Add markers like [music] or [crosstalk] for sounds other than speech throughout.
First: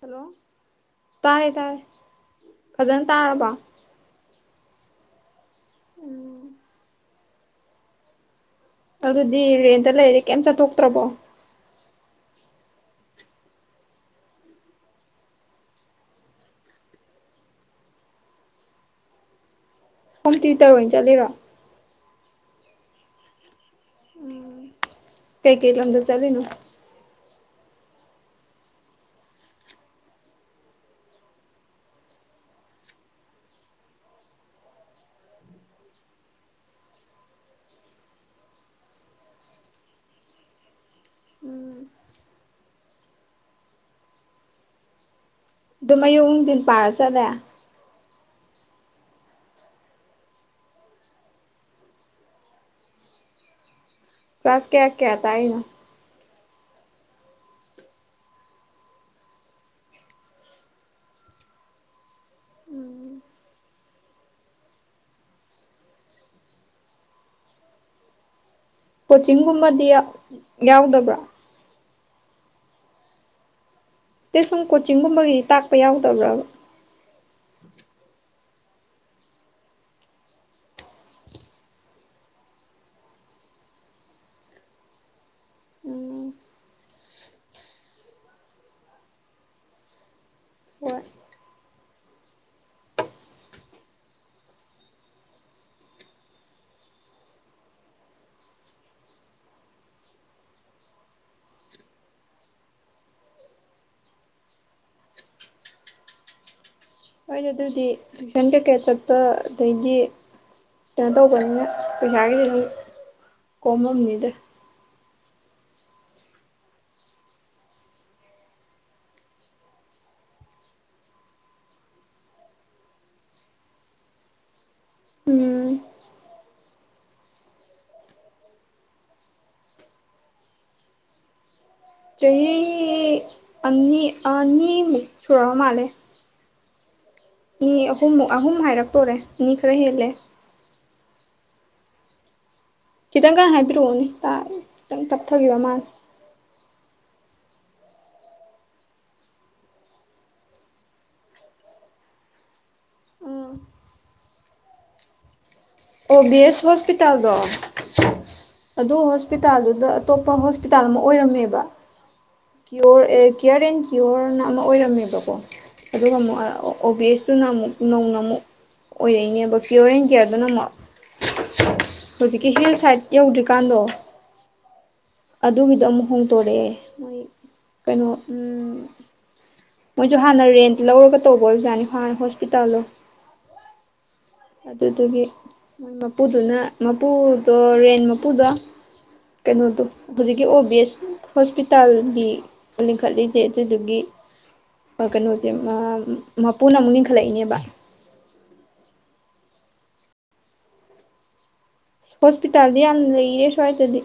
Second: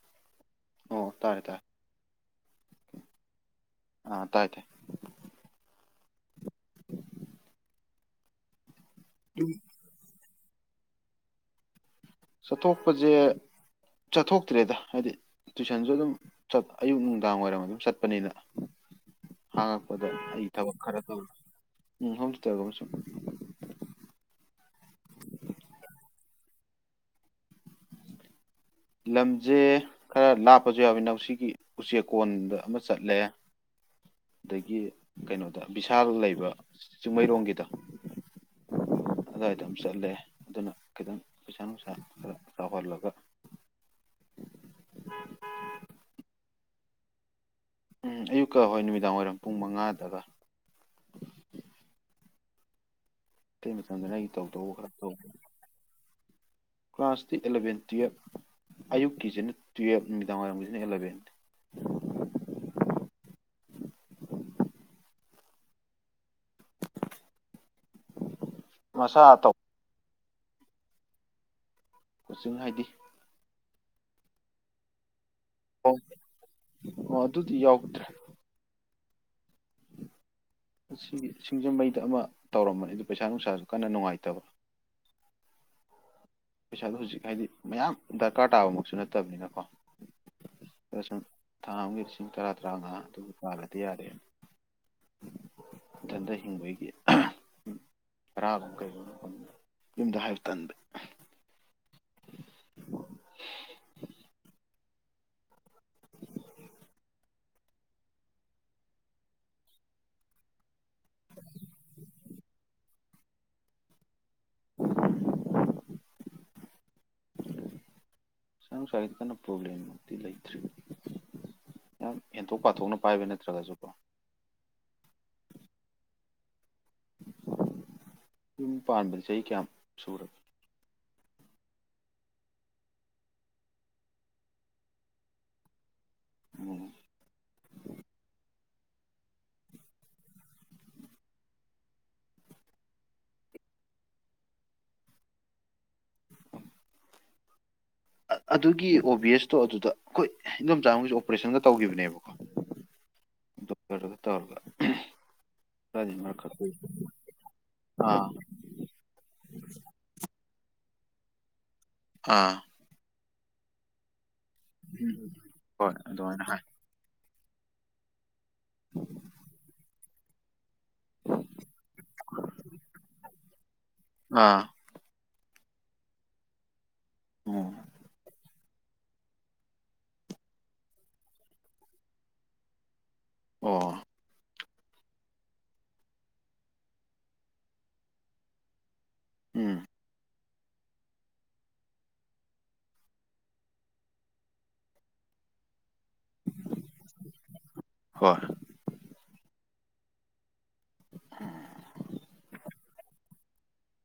Hello ꯇꯥꯔꯦ ꯇꯥꯔꯦ ꯐꯖꯅ ꯇꯥꯔꯕꯣ ꯑ ꯇꯥꯏ ꯇꯥꯏ ꯑꯗꯨꯗꯤ ꯔꯦꯟꯗ ꯂꯩꯔꯗꯤ ꯀꯩꯝ ꯆꯠꯊꯣꯛꯇꯔꯥꯕꯣ ꯆꯠꯊꯣꯛꯄꯁꯦ ꯆꯠꯊꯣꯛꯇ꯭ꯔꯦꯗ ꯍꯥꯏꯗꯤ ꯇꯨꯏꯁꯟꯁꯨ ꯑꯗꯨꯝ ꯆꯠ ꯑꯌꯨꯛ ꯅꯨꯡꯗꯥꯡ ꯋꯥꯏꯔꯝ ꯑꯗꯨꯝ ꯆꯠꯄꯅꯤꯅ ꯍꯪꯉꯥꯛꯄꯗ ꯍꯣꯝ ꯑꯩ ꯇ꯭ꯌꯨꯇꯔ ꯊꯕꯛ ꯑꯣꯏꯅ ꯈꯔ ꯆꯠꯂꯤꯔꯣ ꯇꯧꯔꯤ ꯎꯝ ꯍꯣꯝ ꯇꯨꯏꯇꯔꯒꯨꯝꯕ ꯁꯨꯝ ꯎꯝ ꯀꯩ ꯀꯩ ꯂꯝꯗ ꯆꯠꯂꯤꯅꯣ ꯂꯝꯁꯦ ꯈꯔ ꯂꯥꯞꯄꯁꯨ ꯌꯥꯎꯋꯦ ꯁꯤꯒꯤ ꯎꯆꯦꯛꯀꯣꯟꯗ ꯑꯃ ꯆꯠꯂꯦ ꯑꯗꯒꯤ ꯀꯩꯅꯣꯗ ꯚꯤꯁꯥꯜ ꯂꯩꯕ ꯆꯤꯡꯃꯩꯔꯣꯡꯒꯤꯗ ꯑꯗꯨꯋꯥꯏꯗ ꯑꯃ ꯆꯠꯂꯦ ꯑꯗꯨꯅ ꯈꯤꯇꯪ ꯄꯩꯁꯥ ꯎꯝ ꯅꯨꯡꯁꯥ ꯈꯔ ꯆꯥꯎꯍꯜꯂꯒ ꯎꯝ ꯎꯝ [unintelligible] ꯑꯗꯨꯝ ꯃꯌꯨꯛ ꯅꯨꯡꯊꯤꯟ ꯄꯥꯔ ꯆꯠꯂꯦ ꯎꯝ ꯑꯌꯨꯛꯀ ꯍꯣꯏ ꯅꯨꯃꯤꯗꯥꯡ ꯋꯥꯏꯔꯝ ꯄꯨꯡ ꯃꯉꯥꯗꯒ [unintelligible] ꯀꯂ꯭ꯥꯁ ꯀꯌꯥ ꯈꯔ ꯇꯧ ꯀꯌꯥ ꯇꯛꯏꯅꯣ ꯀ꯭ꯂꯥꯁꯇꯤ ꯑꯦꯂꯕꯦꯟ ꯇꯨꯌꯦꯜꯞ ꯑꯌꯨꯛꯀꯤꯁꯤꯅ ꯇꯨꯌꯦꯞ ꯅꯨꯃꯤꯗꯥꯡ ꯋꯥꯏꯔꯝꯒꯤꯁꯤꯅ ꯑꯦꯂꯕꯦꯟ ꯃꯁꯥ ꯇꯧ ꯀꯣꯆꯤꯡꯒꯨꯝꯕꯗꯤ ꯌꯥꯎꯗꯕ꯭ꯔꯥ ꯀꯣꯆꯤꯡ ꯍꯥꯏꯗꯤ ꯏꯠꯇꯦ ꯁꯨꯝ ꯀꯣꯆꯤꯡꯒꯨꯝꯕꯒꯤꯗꯤ ꯇꯥꯛꯄ ꯑꯣ ꯌꯥꯎꯗꯕ꯭ꯔꯕꯥ ꯑꯣ ꯑꯗꯨꯗꯤ ꯌꯥꯎꯗ꯭ꯔꯦ ꯑꯁꯤꯒꯤ ꯁꯤꯡꯖꯃꯩꯗ ꯑꯃ ꯇꯧꯔꯝꯕꯅꯤ ꯑꯗꯨꯗ ꯄꯩꯁꯥ ꯅꯨꯡꯁꯥꯁꯨ ꯀꯟꯅ ꯅꯨꯡꯉꯥꯏꯇꯕ ꯎꯝ ꯄꯩꯁꯥꯗꯣ ꯍꯧꯖꯤꯛ ꯍꯥꯏꯗꯤ ꯃꯌꯥꯝ ꯗꯔꯀꯥꯔ ꯇꯥꯕꯃꯛꯁꯨ ꯅꯠꯇꯕꯅꯤꯅꯀꯣ ꯨꯑꯗ ꯍꯣꯏ ꯁꯨꯝ ꯊꯥ ꯑꯃꯒꯤ ꯂꯤꯁꯤꯡ ꯇꯔꯥ ꯇꯔꯥꯃꯉꯥ ꯑꯗꯨ ꯇꯥꯜꯂꯗꯤ ꯌꯥꯔꯦ ꯢꯊꯥꯜꯗ ꯍꯤꯡꯕꯒꯤꯗꯤ ꯕꯔꯥꯒꯨꯝ ꯀꯩꯒꯨꯝꯕ ꯌꯨꯝꯗ ꯍꯥꯏꯕ ꯇꯟꯗꯒꯤ [inaudible] [inaudible] ꯍꯣꯏꯅꯦ ꯑꯗꯨꯗꯤ ꯇꯨꯏꯁꯟ ꯀꯩꯀꯩ ꯆꯠꯄ ꯑꯗꯩꯗꯤ ꯀꯩꯅꯣ ꯇꯧꯕꯅꯤꯅ ꯄꯩꯁꯥꯒꯤꯗꯤ ꯑꯗꯨꯝ ꯀꯣꯝꯃꯝꯅꯤꯗ [inaudible] [inaudible] ꯁꯣꯝ ꯁꯥꯠꯇꯅ ꯄ꯭ꯔꯣꯕ꯭ꯂꯦꯝꯃꯨꯛꯇꯤ ꯂꯩꯇ꯭ꯔꯦ ꯌꯥꯝ ꯌꯦꯟꯊꯣꯛ ꯄꯥꯊꯣꯛꯅ ꯄꯥꯏꯕ ꯅꯠꯇ꯭ꯔꯒꯁꯨꯀꯣ ꯎꯝ ꯌꯨꯝ ꯄꯥꯟꯕ ꯆꯍꯤ ꯀꯌꯥ ꯁꯨꯔꯒꯦ ꯆꯍꯤ ꯑꯅꯤ ꯑꯅꯤꯃꯨꯛ ꯁꯨꯔꯕ ꯃꯥꯜꯂꯦ ꯎꯝ ꯃꯤ ꯑꯍꯨꯝꯃꯨꯛ ꯑꯍꯨꯝ ꯍꯥꯏꯔꯛꯇꯣꯔꯦ ꯑꯅꯤ ꯈꯔ ꯍꯦꯜꯂꯦ ꯈꯤꯇꯪ ꯒꯥꯟꯅ ꯍꯥꯏꯕꯤꯔꯛꯑꯣꯅꯦ ꯈꯤꯇꯪ ꯇꯞꯊꯈꯤꯕ ꯃꯥꯜꯂꯦ ꯑꯗꯨꯒꯤ ꯑꯣꯕꯤꯑꯦꯁꯇꯣ ꯑꯗꯨꯗ ꯑꯩꯈꯣꯏ ꯏꯗꯣꯝꯆꯥ ꯑꯃꯁꯨ ꯑꯣꯄꯔꯦꯁꯟꯒ ꯇꯧꯈꯤꯕꯅꯦꯕꯀꯣ ꯎ [unintelligible] ꯗꯣꯛꯇꯥ꯭ꯔ ꯗꯨꯒ ꯇꯧꯔꯒ ꯈꯔꯗꯤ ꯃꯔꯛ ꯈꯛ ꯑꯣꯕꯤꯑꯦꯁ ꯍꯣꯁꯄꯤꯇꯥꯜꯗꯣ ꯑꯥ ꯑꯗꯨ ꯍꯣꯁꯄꯤꯇꯥꯜꯗꯨꯗ ꯑꯇꯣꯞꯄ ꯍꯣꯁꯄꯤꯇꯥꯜ ꯑꯃ ꯑꯣꯏꯔꯝꯃꯦꯕ ꯑꯥ ꯀꯤꯌꯣꯔ ꯑꯦ ꯀꯤꯌꯣꯔ ꯑꯦꯟ ꯀꯤꯌꯣꯔꯅ ꯑꯃ ꯑꯣꯏꯔꯝꯃꯦꯕꯀꯣ ꯎꯝ. ꯍꯣꯏ ꯑꯗꯨꯒ ꯑꯃꯨꯛ ꯑꯗꯨꯃꯥꯏꯅ ꯍꯥꯏ ꯑꯣ ꯕꯤ ꯑꯦꯁꯇꯨꯅ ꯑꯃꯨꯛ ꯅꯧꯅ ꯑꯃꯨꯛ ꯑꯣꯏꯔꯛꯏꯅꯦꯕ ꯀ꯭ꯌꯣꯔ ꯑꯦꯟ ꯀꯤꯌꯔꯗꯨꯅ ꯑꯃꯨꯛ ꯍꯧꯖꯤꯛꯀꯤ ꯍꯤꯜ ꯁꯥꯏꯠ ꯌꯧꯗ꯭ꯔꯤꯀꯥꯟꯗꯣ ꯑꯥ ꯑꯗꯨꯒꯤꯗꯣ ꯑꯃꯨꯛ ꯍꯣꯡꯇꯣꯔꯛꯑꯦ ꯃꯣꯏ ꯎꯝ ꯀꯩꯅꯣ ꯃꯣꯏꯁꯨ ꯍꯥꯟꯅ ꯔꯦꯟ ꯂꯧꯔꯒ ꯇꯧꯕ ꯑꯣꯏꯕꯖꯥꯠꯅꯤ ꯍꯥꯟꯅ ꯍꯣꯁꯄꯤꯇꯥꯜꯗꯣ ꯑꯣ ꯑꯗꯨꯗꯨꯒꯤ ꯃꯣꯏ ꯃꯄꯨꯗꯨꯅ ꯃꯄꯨꯗꯣ ꯔꯦꯟ ꯃꯄꯨꯗꯣ ꯎꯝ ꯀꯩꯅꯣꯗꯣ ꯍꯧꯖꯤꯛꯀꯤ ꯑꯣꯕꯤꯑꯦꯁ ꯍꯣꯁꯄꯤꯇꯥꯜꯒꯤ ꯂꯤꯡꯈꯠꯂꯤꯁꯦ ꯑꯗꯨꯗꯨꯒꯤ ꯀꯩꯅꯣꯁꯦ ꯃꯄꯨꯅ ꯑꯃꯨꯛ ꯂꯤꯡꯈꯠꯂꯛꯏꯅꯦꯕ ꯍꯣꯏ ꯎꯝ [inaudible] ꯍꯣꯁꯄꯤꯇꯥꯜꯗꯤ ꯌꯥꯝ ꯂꯩꯌꯦ ꯁ꯭ꯋꯥꯏꯗꯗꯤ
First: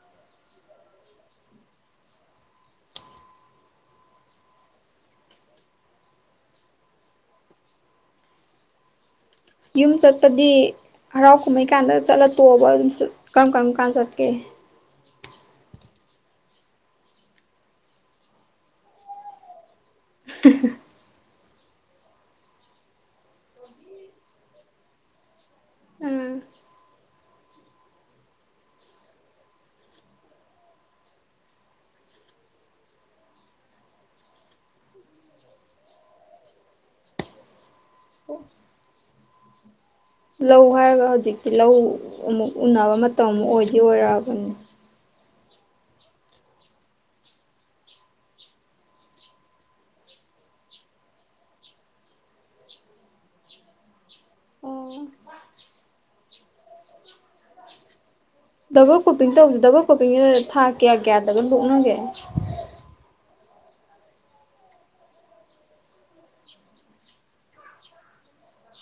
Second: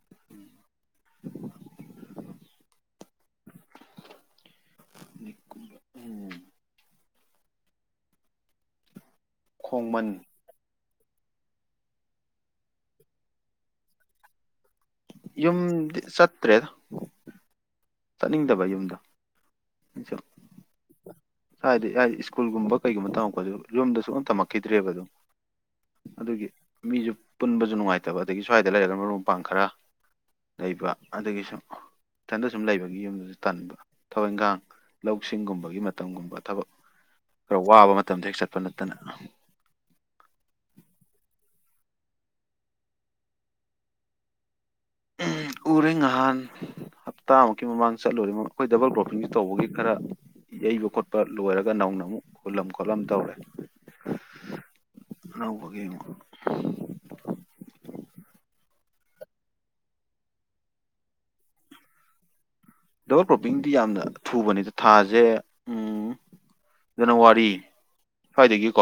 [inaudible] ꯎꯝ [inaudible] ꯌꯨꯝ ꯈꯣꯡꯃꯟ ꯆꯠꯄꯗꯤ ꯍꯔꯥꯎ ꯀꯨꯝꯍꯩ ꯀꯥꯟꯗ ꯆꯠꯂ ꯇꯣꯛꯑꯕ ꯑꯗꯨꯝ ꯀꯔꯝ ꯀꯔꯝ ꯀꯥꯟꯗ ꯆꯠꯀꯦ ꯌꯨꯝꯗꯤ ꯆꯠꯇ꯭ꯔꯦ ꯆꯠꯅꯤꯡꯗꯕ ꯌꯨꯝꯗ [unintelligible] ꯍꯥꯏꯗꯤ ꯍꯥꯢꯗꯤ ꯁ꯭ꯀꯨꯜꯒꯨꯝꯕ ꯀꯩꯒꯨꯝꯕ ꯇꯝꯃꯛꯄꯁꯨ ꯌꯨꯝꯗꯁꯨ ꯑꯝ ꯇꯝꯃꯛꯈꯤꯗ꯭ꯔꯦꯕ ꯑꯗꯨꯝ ꯎꯝ ꯑꯗꯨꯒꯤ ꯃꯤꯁꯨ ꯄꯨꯟꯕꯁꯨ ꯅꯨꯡꯉꯥꯏꯇꯕ ꯑꯗꯒꯤ ꯁ꯭ꯋꯥꯏꯗ ꯂꯩꯔꯒꯅ ꯃꯔꯨꯞ ꯃꯄꯥꯡ ꯈꯔ ꯂꯩꯕ ꯑꯗꯨꯒꯤ ꯁꯨꯝ ꯏꯊꯟꯗ ꯁꯨꯝ ꯂꯩꯕꯒꯤ ꯌꯨꯝꯗꯁꯨ ꯇꯟꯕ ꯊꯕ ꯏꯟꯈꯥꯡ ꯂꯧ ꯁꯤꯡꯒꯨꯝꯕꯒꯤ ꯃꯇꯝꯒꯨꯝꯕ ꯊꯕꯛ ꯈꯔ ꯋꯥꯕ ꯃꯇꯝꯗ ꯍꯦꯛ ꯆꯠꯄ ꯅꯠꯇꯅ ꯂꯧ ꯍꯥꯏꯔꯒ ꯍꯧꯖꯤꯛꯇꯤ ꯂꯧ ꯑꯃꯨꯛ ꯎꯟꯅꯅꯕ ꯃꯇꯝ ꯑꯃꯨ ꯑꯣꯏꯗꯤ ꯑꯣꯏꯔꯛꯑꯕꯅꯤ ꯎꯔꯦ ꯉꯍꯥꯟ ꯍꯞꯇꯥꯃꯨꯛꯀꯤ ꯃꯃꯥꯡꯗ ꯆꯠꯂꯨꯔꯦ ꯑꯩꯈꯣꯏ ꯗꯕꯜ ꯀ꯭ꯔꯣꯄꯤꯡ ꯇꯧꯕꯒꯤ ꯈꯔ ꯌꯩꯕ ꯈꯣꯠꯄ ꯂꯣꯏꯔꯒ ꯅꯧꯅ ꯑꯃꯨꯛ ꯍꯨꯜꯂꯝ ꯈꯣꯠꯂꯝ ꯇꯧꯔꯦ ꯑꯅꯧꯕꯒꯤ ꯑꯃꯨꯛ ꯗꯕꯜ ꯀꯣꯄꯤꯡ ꯇꯧꯕꯁꯦ ꯗꯕꯜ ꯀꯣꯄꯤꯡꯁꯤꯗ ꯊꯥ ꯀꯌꯥ ꯀꯌꯥꯗꯒ ꯂꯣꯛꯅꯒꯦ ꯗꯕꯜ ꯀ꯭ꯔꯣꯞꯄꯤꯡꯗꯤ ꯌꯥꯝꯅ ꯊꯨꯕꯅꯤꯗ ꯊꯥꯁꯦ ꯎꯝ ꯖꯅꯋꯥꯔꯤ ꯁ꯭ꯋꯥꯏꯗꯒꯤꯀꯣ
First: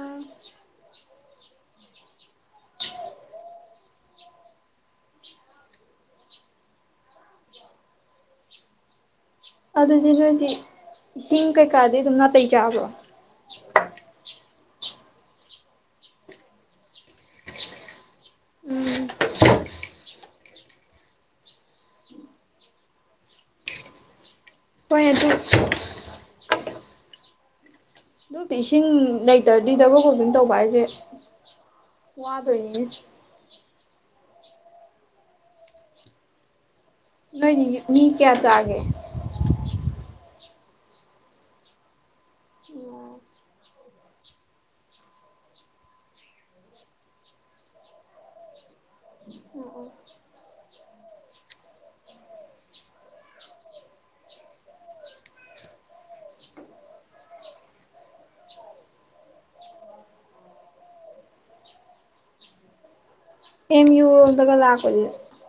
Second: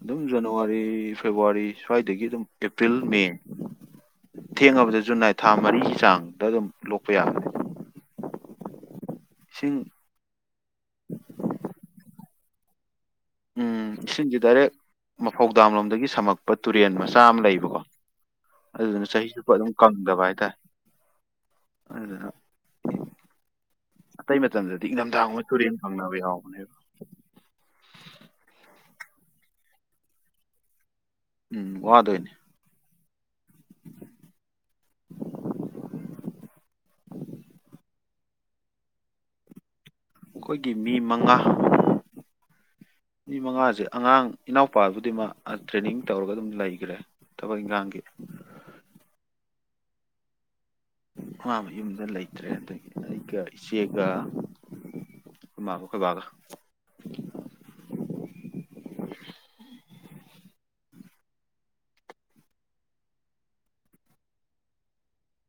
ꯑꯗꯨꯝ ꯖꯅꯋꯥꯔꯤ ꯐꯦꯕꯋꯥꯔꯤ ꯁ꯭ꯋꯥꯏꯗꯒꯤ ꯑꯗꯨꯝ ꯑꯦꯄ꯭ꯔꯤꯜ ꯃꯦ ꯊꯦꯡꯉꯕꯗ ꯖꯨꯟ ꯍꯥꯏ ꯊꯥ ꯃꯔꯤꯒꯤ ꯆꯥꯡꯗ ꯑꯗꯨꯝ ꯂꯣꯛꯄ ꯌꯥꯕꯅꯦ ꯏꯁꯤꯡ ꯑꯗꯨꯗꯤ ꯅꯣꯏꯗꯤ ꯏꯁꯤꯡ ꯀꯩꯀꯥꯗꯤ ꯑꯗꯨꯝ ꯅꯥꯇꯩ ꯆꯥꯕ꯭ꯔꯣ ꯎꯝ ꯏꯁꯤꯡꯁꯦ ꯗꯥꯏꯔꯦꯛ ꯃꯐꯧꯗꯥꯝꯂꯣꯝꯗꯒꯤ ꯁꯝꯃꯛꯄ ꯇꯨꯔꯦꯟ ꯃꯆꯥ ꯑꯃ ꯂꯩꯕꯀꯣ ꯑꯗꯨꯗꯨꯅ ꯆꯍꯤꯆꯨꯞꯄ ꯑꯗꯨꯝ ꯀꯪꯗꯕ ꯍꯥꯏꯇꯥꯔꯦ ꯑꯗꯨꯅ ꯑꯇꯩ ꯃꯇꯝꯗꯗꯤ ꯍꯣꯏ ꯑꯗꯨ ꯏꯪꯊꯝꯊꯥꯒꯨꯝꯕ ꯇꯨꯔꯦꯟ ꯀꯪꯅꯕ ꯌꯥꯎꯕꯅꯦꯕ ꯑꯗꯨꯗꯤ ꯏꯁꯤꯡ ꯂꯩꯇ꯭ꯔꯗꯤ ꯗꯕꯜ ꯀ꯭ꯔꯣꯄꯤꯡ ꯇꯧꯕ ꯍꯥꯏꯁꯦ ꯎꯝ ꯋꯥꯗꯣꯏꯅꯦ ꯍꯣꯏ [unintelligible] ꯅꯣꯏꯗꯤ ꯃꯤ ꯀꯌꯥ ꯆꯥꯒꯦ ꯑꯩꯈꯣꯏꯒꯤ ꯃꯤ ꯃꯉꯥ ꯃꯤ ꯃꯉꯥꯁꯦ ꯑꯉꯥꯡ ꯏꯅꯥꯎꯄꯥꯕꯨꯗꯤ ꯃꯥ ꯇ꯭ꯔꯦꯅꯤꯡ ꯇꯧꯔꯒ ꯑꯗꯨꯝ ꯂꯩꯈ꯭ꯔꯦ ꯊꯕꯛ ꯏꯒꯥꯡꯒꯤ ꯃꯥꯃ ꯌꯨꯝꯗ ꯂꯩꯇ꯭ꯔꯦ ꯑꯗꯒꯤ ꯑꯩꯒ ꯏꯆꯦꯒ ꯑꯩꯈꯣꯏ ꯃꯥꯒ ꯑꯩꯈꯣꯏ ꯕꯥꯒ ꯑꯦꯝ ꯌꯨ ꯔꯣꯝꯗꯒ ꯂꯥꯛꯄꯗꯤ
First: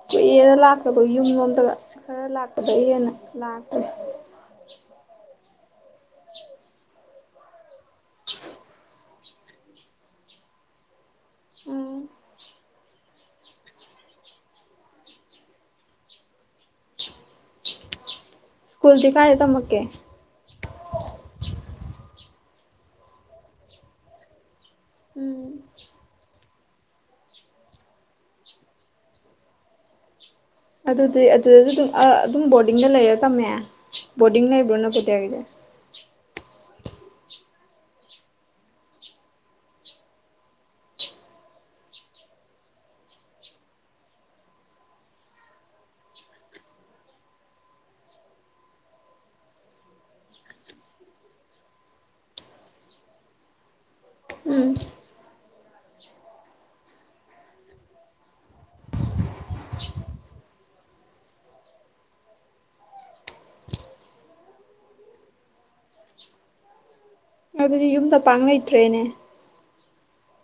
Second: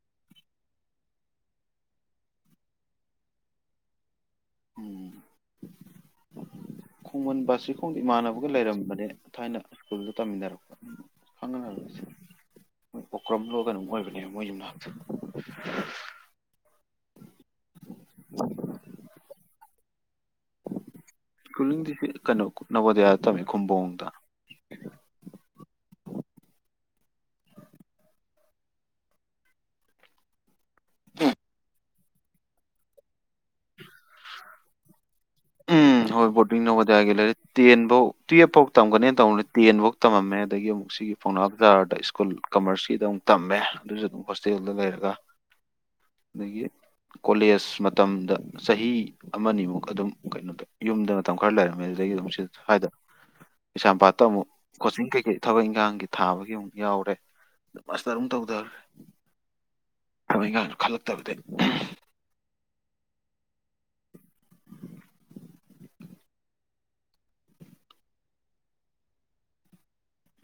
ꯀꯨꯏꯔꯦꯗ ꯂꯥꯛꯇꯕ ꯌꯨꯝꯂꯣꯝꯗꯒ ꯈꯔ ꯂꯥꯛꯄꯗꯩ ꯍꯦꯟꯅ ꯂꯥꯛꯇꯔꯦ ꯎꯝ [unintelligible] ꯈꯣꯡꯃꯟ ꯕꯥꯁꯤꯈꯣꯡꯗ ꯏꯃꯥꯟꯅꯕꯒ ꯂꯩꯔꯝꯕꯅꯦ ꯊꯥꯏꯅ ꯁ꯭ꯀꯨꯜꯗ ꯇꯝꯃꯤꯟꯅꯔꯛꯄ ꯈꯪꯉꯔꯣꯏ ꯎꯝ ꯃꯣꯏ ꯑꯣꯀ꯭ꯔꯝ ꯂꯣ ꯀꯩꯅꯣꯝ ꯑꯣꯏꯕꯅꯦꯕ ꯃꯣꯏꯒꯤ ꯌꯨꯝꯅꯥꯛꯇꯣ ꯎ [unintelligible] ꯁꯀ꯭ꯨ ꯜꯗꯤ ꯀꯥꯏꯗ ꯊꯝꯃꯛꯀꯦ ꯁꯀ꯭ꯨ ꯜꯂꯤꯡꯗꯤ ꯀꯩꯅꯣ ꯅꯚꯣꯗꯤꯌꯥꯗ ꯇꯝꯃꯦ ꯈꯨꯝꯕꯣꯡꯗ ꯎꯝ ꯑꯗꯨꯗꯤ ꯑꯗꯨꯗꯁꯨ ꯑꯗꯨꯝ ꯑ ꯑꯗꯨꯝ ꯕꯣꯔꯗꯤꯡꯗ ꯂꯩꯔ ꯇꯝꯃꯦ ꯕꯣꯔꯗꯤꯡ ꯂꯩꯕ꯭ꯔꯣ ꯅꯕꯣꯗꯌꯥꯒꯤꯗꯤ ꯎꯝ ꯍꯣꯏ ꯕꯣꯔꯗꯤꯡ ꯅꯕꯣꯗꯤꯌꯥꯒꯤ ꯂꯩꯔꯦ ꯇꯦꯟꯐꯧ ꯇꯨꯌꯦꯐ ꯐꯥꯎ ꯇꯝꯒꯅꯦꯅ ꯇꯧ ꯇꯦꯟꯐꯧ ꯇꯝꯃꯝꯃꯦ ꯑꯗꯒꯤ ꯑꯃꯨꯛ ꯁꯤꯒꯤ ꯄꯥꯎꯅꯥ ꯕꯖꯥꯔꯗ ꯁ꯭ꯀꯨꯜ ꯀꯃꯔꯁꯀꯤꯗ ꯑꯃꯨꯛ ꯇꯝꯃꯦ ꯑꯗꯨꯁꯨ ꯑꯗꯨꯝ ꯍꯣꯁꯇꯦꯜꯗ ꯂꯩꯔꯒ [inaudible] ꯑꯗꯒꯤ ꯀꯣꯂꯦꯖ ꯃꯇꯝꯗ ꯆꯍꯤ ꯑꯃꯅꯤꯃꯨꯛ ꯑꯗꯨꯝ ꯀꯩꯅꯣꯗ ꯌꯨꯝꯗ ꯃꯇꯝ ꯈꯔ ꯂꯩꯔꯝꯃꯦ ꯑꯗꯨꯗꯒꯤ ꯑꯗꯨꯝ ꯁꯤ ꯁꯥꯏꯗ ꯀꯩꯁꯥꯝꯄꯥꯠꯇ ꯑꯃꯨꯛ ꯎꯝ ꯀꯣꯆꯤꯡ ꯀꯩꯀꯩ ꯊꯕꯛ ꯏꯪꯈꯥꯡꯒꯤ ꯊꯥꯕꯒꯤ ꯑꯃꯨꯛ ꯌꯥꯎꯔꯦ ꯃꯥꯁꯇꯔ ꯑꯃꯨꯛ ꯇꯧꯗꯔꯦ ꯊꯕꯛ ꯏꯟꯈꯥꯡꯁꯨ ꯈꯜꯂꯛꯇꯕꯗꯩ ꯑꯗꯨꯗꯤ ꯌꯨꯝꯗ ꯄꯥꯡ ꯂꯩꯩꯇ꯭ꯔꯦꯅꯦ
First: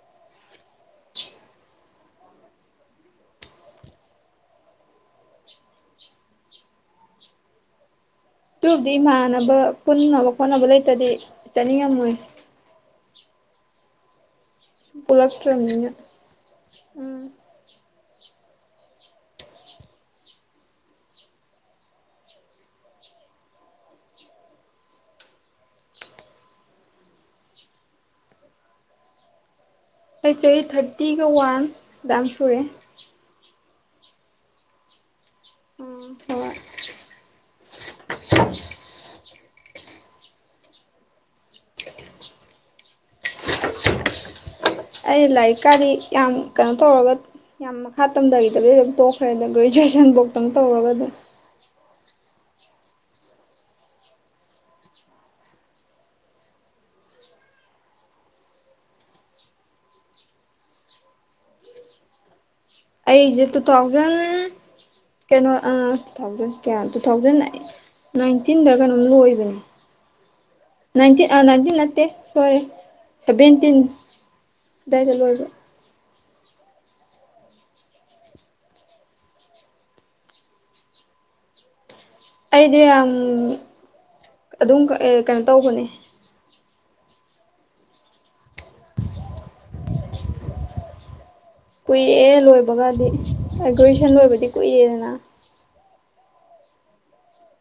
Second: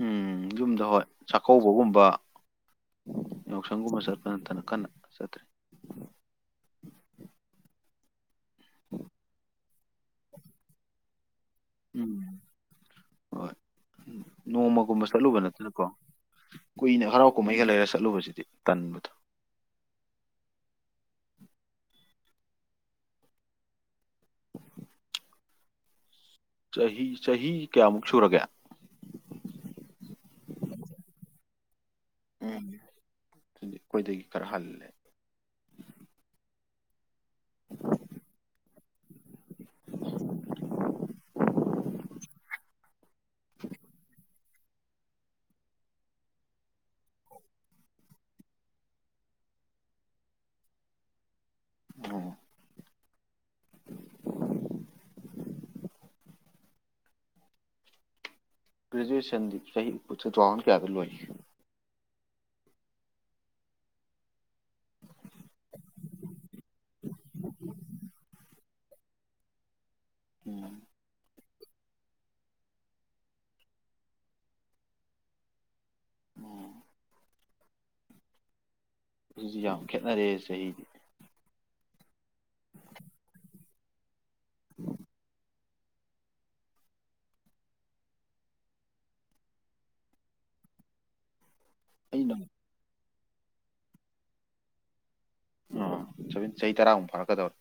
ꯎꯝ ꯌꯨꯝꯗ ꯍꯣꯏ ꯆꯥꯛꯀꯧꯕꯒꯨꯝꯕ ꯌꯥꯎꯁꯪꯒꯨꯝꯕ ꯆꯠꯄ ꯅꯠꯇꯅ ꯀꯟꯅ ꯆꯠꯇ꯭ꯔꯦ ꯇꯨꯕꯨꯗꯤ ꯏꯃꯥꯟꯅꯕ ꯄꯨꯟꯅꯕ ꯈꯣꯠꯅꯕ ꯂꯩꯇꯗꯤ ꯆꯠꯅꯤꯡꯉꯝꯃꯣꯏ ꯎꯝ ꯍꯣꯏ ꯅꯣꯡꯃꯒꯨꯝꯕ ꯆꯠꯂꯨꯕ ꯅꯠꯇꯅꯀꯣ ꯄꯨꯜꯂꯛꯇ꯭ꯔꯕꯅꯤꯅ ꯀꯨꯏꯅ ꯍꯔꯥꯎ ꯀꯨꯝꯍꯩ ꯑꯩꯒ ꯂꯩꯔ ꯆꯠꯂꯨꯕꯁꯤꯗꯤ ꯇꯟꯕꯗꯣ [unintelligible] ꯆꯍꯤ ꯆꯍꯤ ꯀꯌꯥꯃꯨꯛ ꯁꯨꯔꯒꯦ ꯑꯩ ꯆꯍꯤ ꯊꯥꯔꯇꯤꯒ ꯋꯥꯟ ꯑꯗꯥꯏꯝ ꯁꯨꯔꯦ ꯎꯝ ꯗꯨꯗꯤ ꯑꯩꯈꯣꯏꯗꯩ ꯈꯔ ꯍꯜꯂꯦ ꯑꯣ ꯍ‌ꯣꯏ [unintelligible] [unintelligible] ꯑꯩ ꯂꯥꯏꯔꯤꯛꯀꯥꯗꯤ ꯌꯥꯝ ꯀꯩꯅꯣ ꯇꯧꯔꯒ ꯌꯥꯝ ꯃꯈꯥ ꯇꯝꯊꯈꯤꯗꯕꯤ ꯑꯗꯨꯝ ꯇꯣꯛꯈ꯭ꯔꯦꯗ ꯒ꯭ꯔꯦꯖꯨꯑꯦꯁꯟꯐꯧꯇꯪ ꯇꯧꯔꯒ ꯑꯗꯨꯝ ꯑꯣ [unintelligible] ꯒ꯭ꯔꯦꯖꯨꯑꯦꯁꯟꯗꯤ ꯆꯍꯤ ꯇꯨꯊꯥꯎꯖꯟ ꯀꯌꯥꯗ ꯂꯣꯏꯒ‌ꯦ ꯑꯩꯁꯦ ꯇꯨ ꯊꯥꯎꯖꯟ ꯀꯩꯅꯣ ꯇꯨ ꯊꯥꯎꯖꯟ ꯀꯌꯥ ꯇꯨ ꯊꯥꯎꯖꯟ ꯑꯩ ꯅꯥꯏꯟꯇꯤꯟꯗ ꯀꯩꯅꯣꯝ ꯂꯣꯏꯕꯅꯦ ꯑꯣ ꯅꯥꯏꯟꯇꯤꯟ ꯑꯥ ꯅꯥꯏꯟꯇꯤꯟ ꯅꯠꯇꯦ ꯁ‌ꯣꯏꯔ‌ꯦ ꯁꯕꯦꯟꯇꯤꯟ ꯑꯗꯥꯏꯗ ꯂꯣꯏꯕ [unintelligible] ꯁꯨ ꯌꯥꯝ ꯈꯦꯠꯅꯔꯦ ꯆꯍꯤꯗꯤ ꯑꯩꯗꯤ ꯌꯥꯝ ꯑꯗꯨꯝ ꯑ ꯀꯩꯅꯣ ꯇꯧꯕꯅꯦ ꯀꯨꯏꯑꯦ ꯑꯩꯅ ꯂꯣꯏꯕꯒꯗꯤ ꯑ ꯒ꯭ꯔ‌ꯦꯖꯨꯑꯦꯁꯟ ꯂꯣꯏꯕꯗꯤ ꯀꯨꯏꯔ‌ꯦꯗꯅ ꯑ ꯆꯍꯤ ꯇꯔꯥꯃꯨꯛ ꯐꯥꯔꯛꯀꯗ‌ꯣꯔ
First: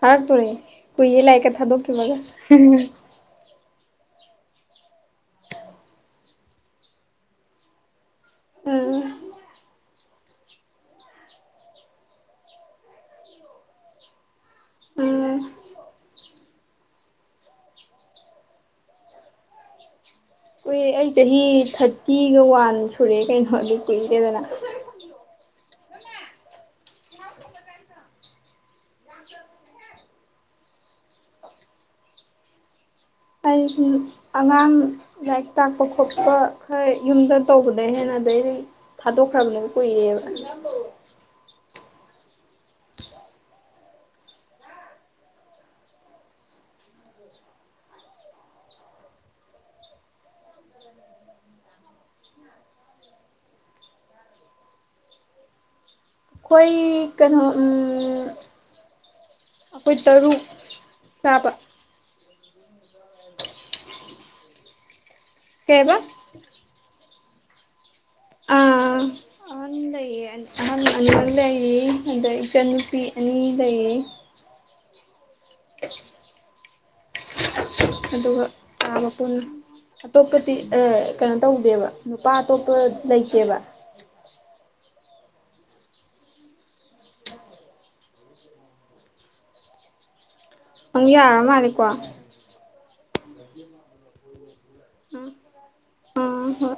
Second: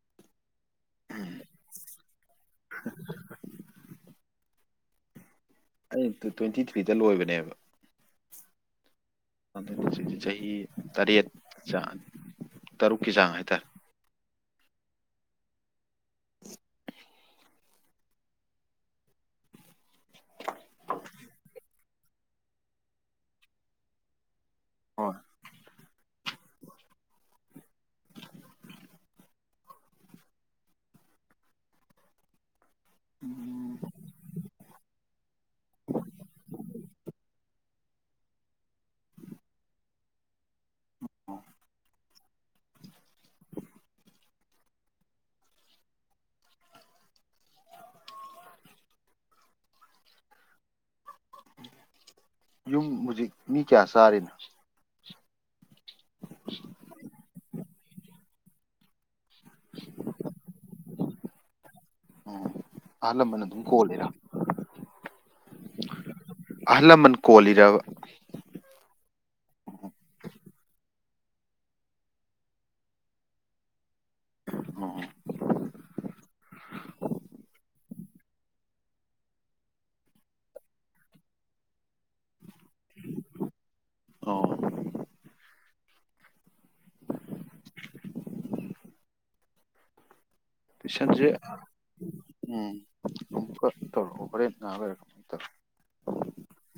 ꯐꯔꯛꯇꯣꯔꯦ ꯀꯨꯏꯌꯦ ꯂꯥꯏꯔꯤꯛꯀ ꯊꯥꯗꯣꯛꯈꯤꯕꯒ ꯑꯩ ꯇꯨ ꯇ꯭ꯋꯦꯟꯇꯤ ꯊ꯭ꯔꯤꯗ ꯂꯣꯏꯕꯅꯦꯕ ꯎꯝ ꯑꯗꯨꯅ‌ꯦ ꯍꯧꯖꯤꯛꯁꯤ ꯆꯍꯤ ꯇꯔꯦꯠ ꯆꯥꯡ ꯇꯔꯨꯛꯀꯤ ꯆꯥꯡ ꯍꯥꯏꯇꯥꯔꯦ ꯎꯝ ꯀꯨꯏꯔ‌ꯦ ꯑꯩ ꯆꯍꯤ ꯊꯠ ꯇꯤꯒ ꯋꯥꯟ ꯁꯨꯔꯦ ꯀꯩꯅꯣ ꯑꯗꯨ ꯀꯨꯏꯔꯦꯗꯅ ꯍꯣꯏ ꯑꯩꯁꯨ ꯑꯉꯥꯡ ꯂꯥꯏꯔꯤꯛ ꯇꯥꯛꯄ ꯈꯣꯠꯄ ꯈꯔ ꯌꯨꯝꯗ ꯇꯧꯕꯗꯩ ꯍꯦꯟꯅ ꯑꯗꯩꯗꯤ ꯊꯥꯗꯣꯛꯈ꯭ꯔꯝꯅꯦꯕ ꯀꯨꯏꯔꯦꯕ ꯌꯨꯝ ꯍꯧꯖꯤꯛ ꯃꯤ ꯀꯌꯥ ꯆꯥꯔꯤꯅꯣ ꯑꯩꯈꯣꯏ ꯀꯩꯅꯣ ꯎꯝ ꯑꯩꯈꯣꯏ ꯇꯔꯨꯛ ꯆꯥꯕ ꯑꯣ ꯑꯍꯟ ꯂꯃꯟ ꯑꯗꯨꯝ ꯀꯣꯜꯂꯤꯔ‌ꯣ ꯀꯩꯑꯕ ꯑꯍꯜ ꯂꯃꯟ ꯀꯣꯜꯂꯤꯔꯕ ꯑ ꯑꯍꯟ ꯂꯩꯌꯦ ꯑ ꯑꯍꯟ [unintelligible] ꯂꯩ ꯑꯗꯩ ꯏꯆꯟꯅꯨꯄꯤ ꯑꯅꯤ ꯂꯩ ꯑꯣ [unintelligible] ꯑꯗꯨꯒ ꯆꯥꯕ ꯄꯨꯟ ꯑꯇꯣꯞꯄꯗꯤ ꯑ ꯀꯩꯅꯣ ꯇꯧꯗꯦꯕ ꯅꯨꯄꯥ ꯑꯇꯣꯞꯄ ꯂꯩꯇꯦꯕ ꯑꯣ ꯅꯪ ꯇꯨꯏꯁꯟꯁꯦ ꯌꯥꯔ ꯃꯥꯜꯂꯦꯀꯣ ꯎꯝ ꯑꯃꯨꯛꯀ ꯇꯧꯔꯛꯑꯣ ꯍꯣꯔꯦꯟ ꯉꯍꯥꯛ ꯂꯩꯔꯒ ꯇꯧꯔꯛꯑꯣ꯫ ꯑ ꯍꯣꯏ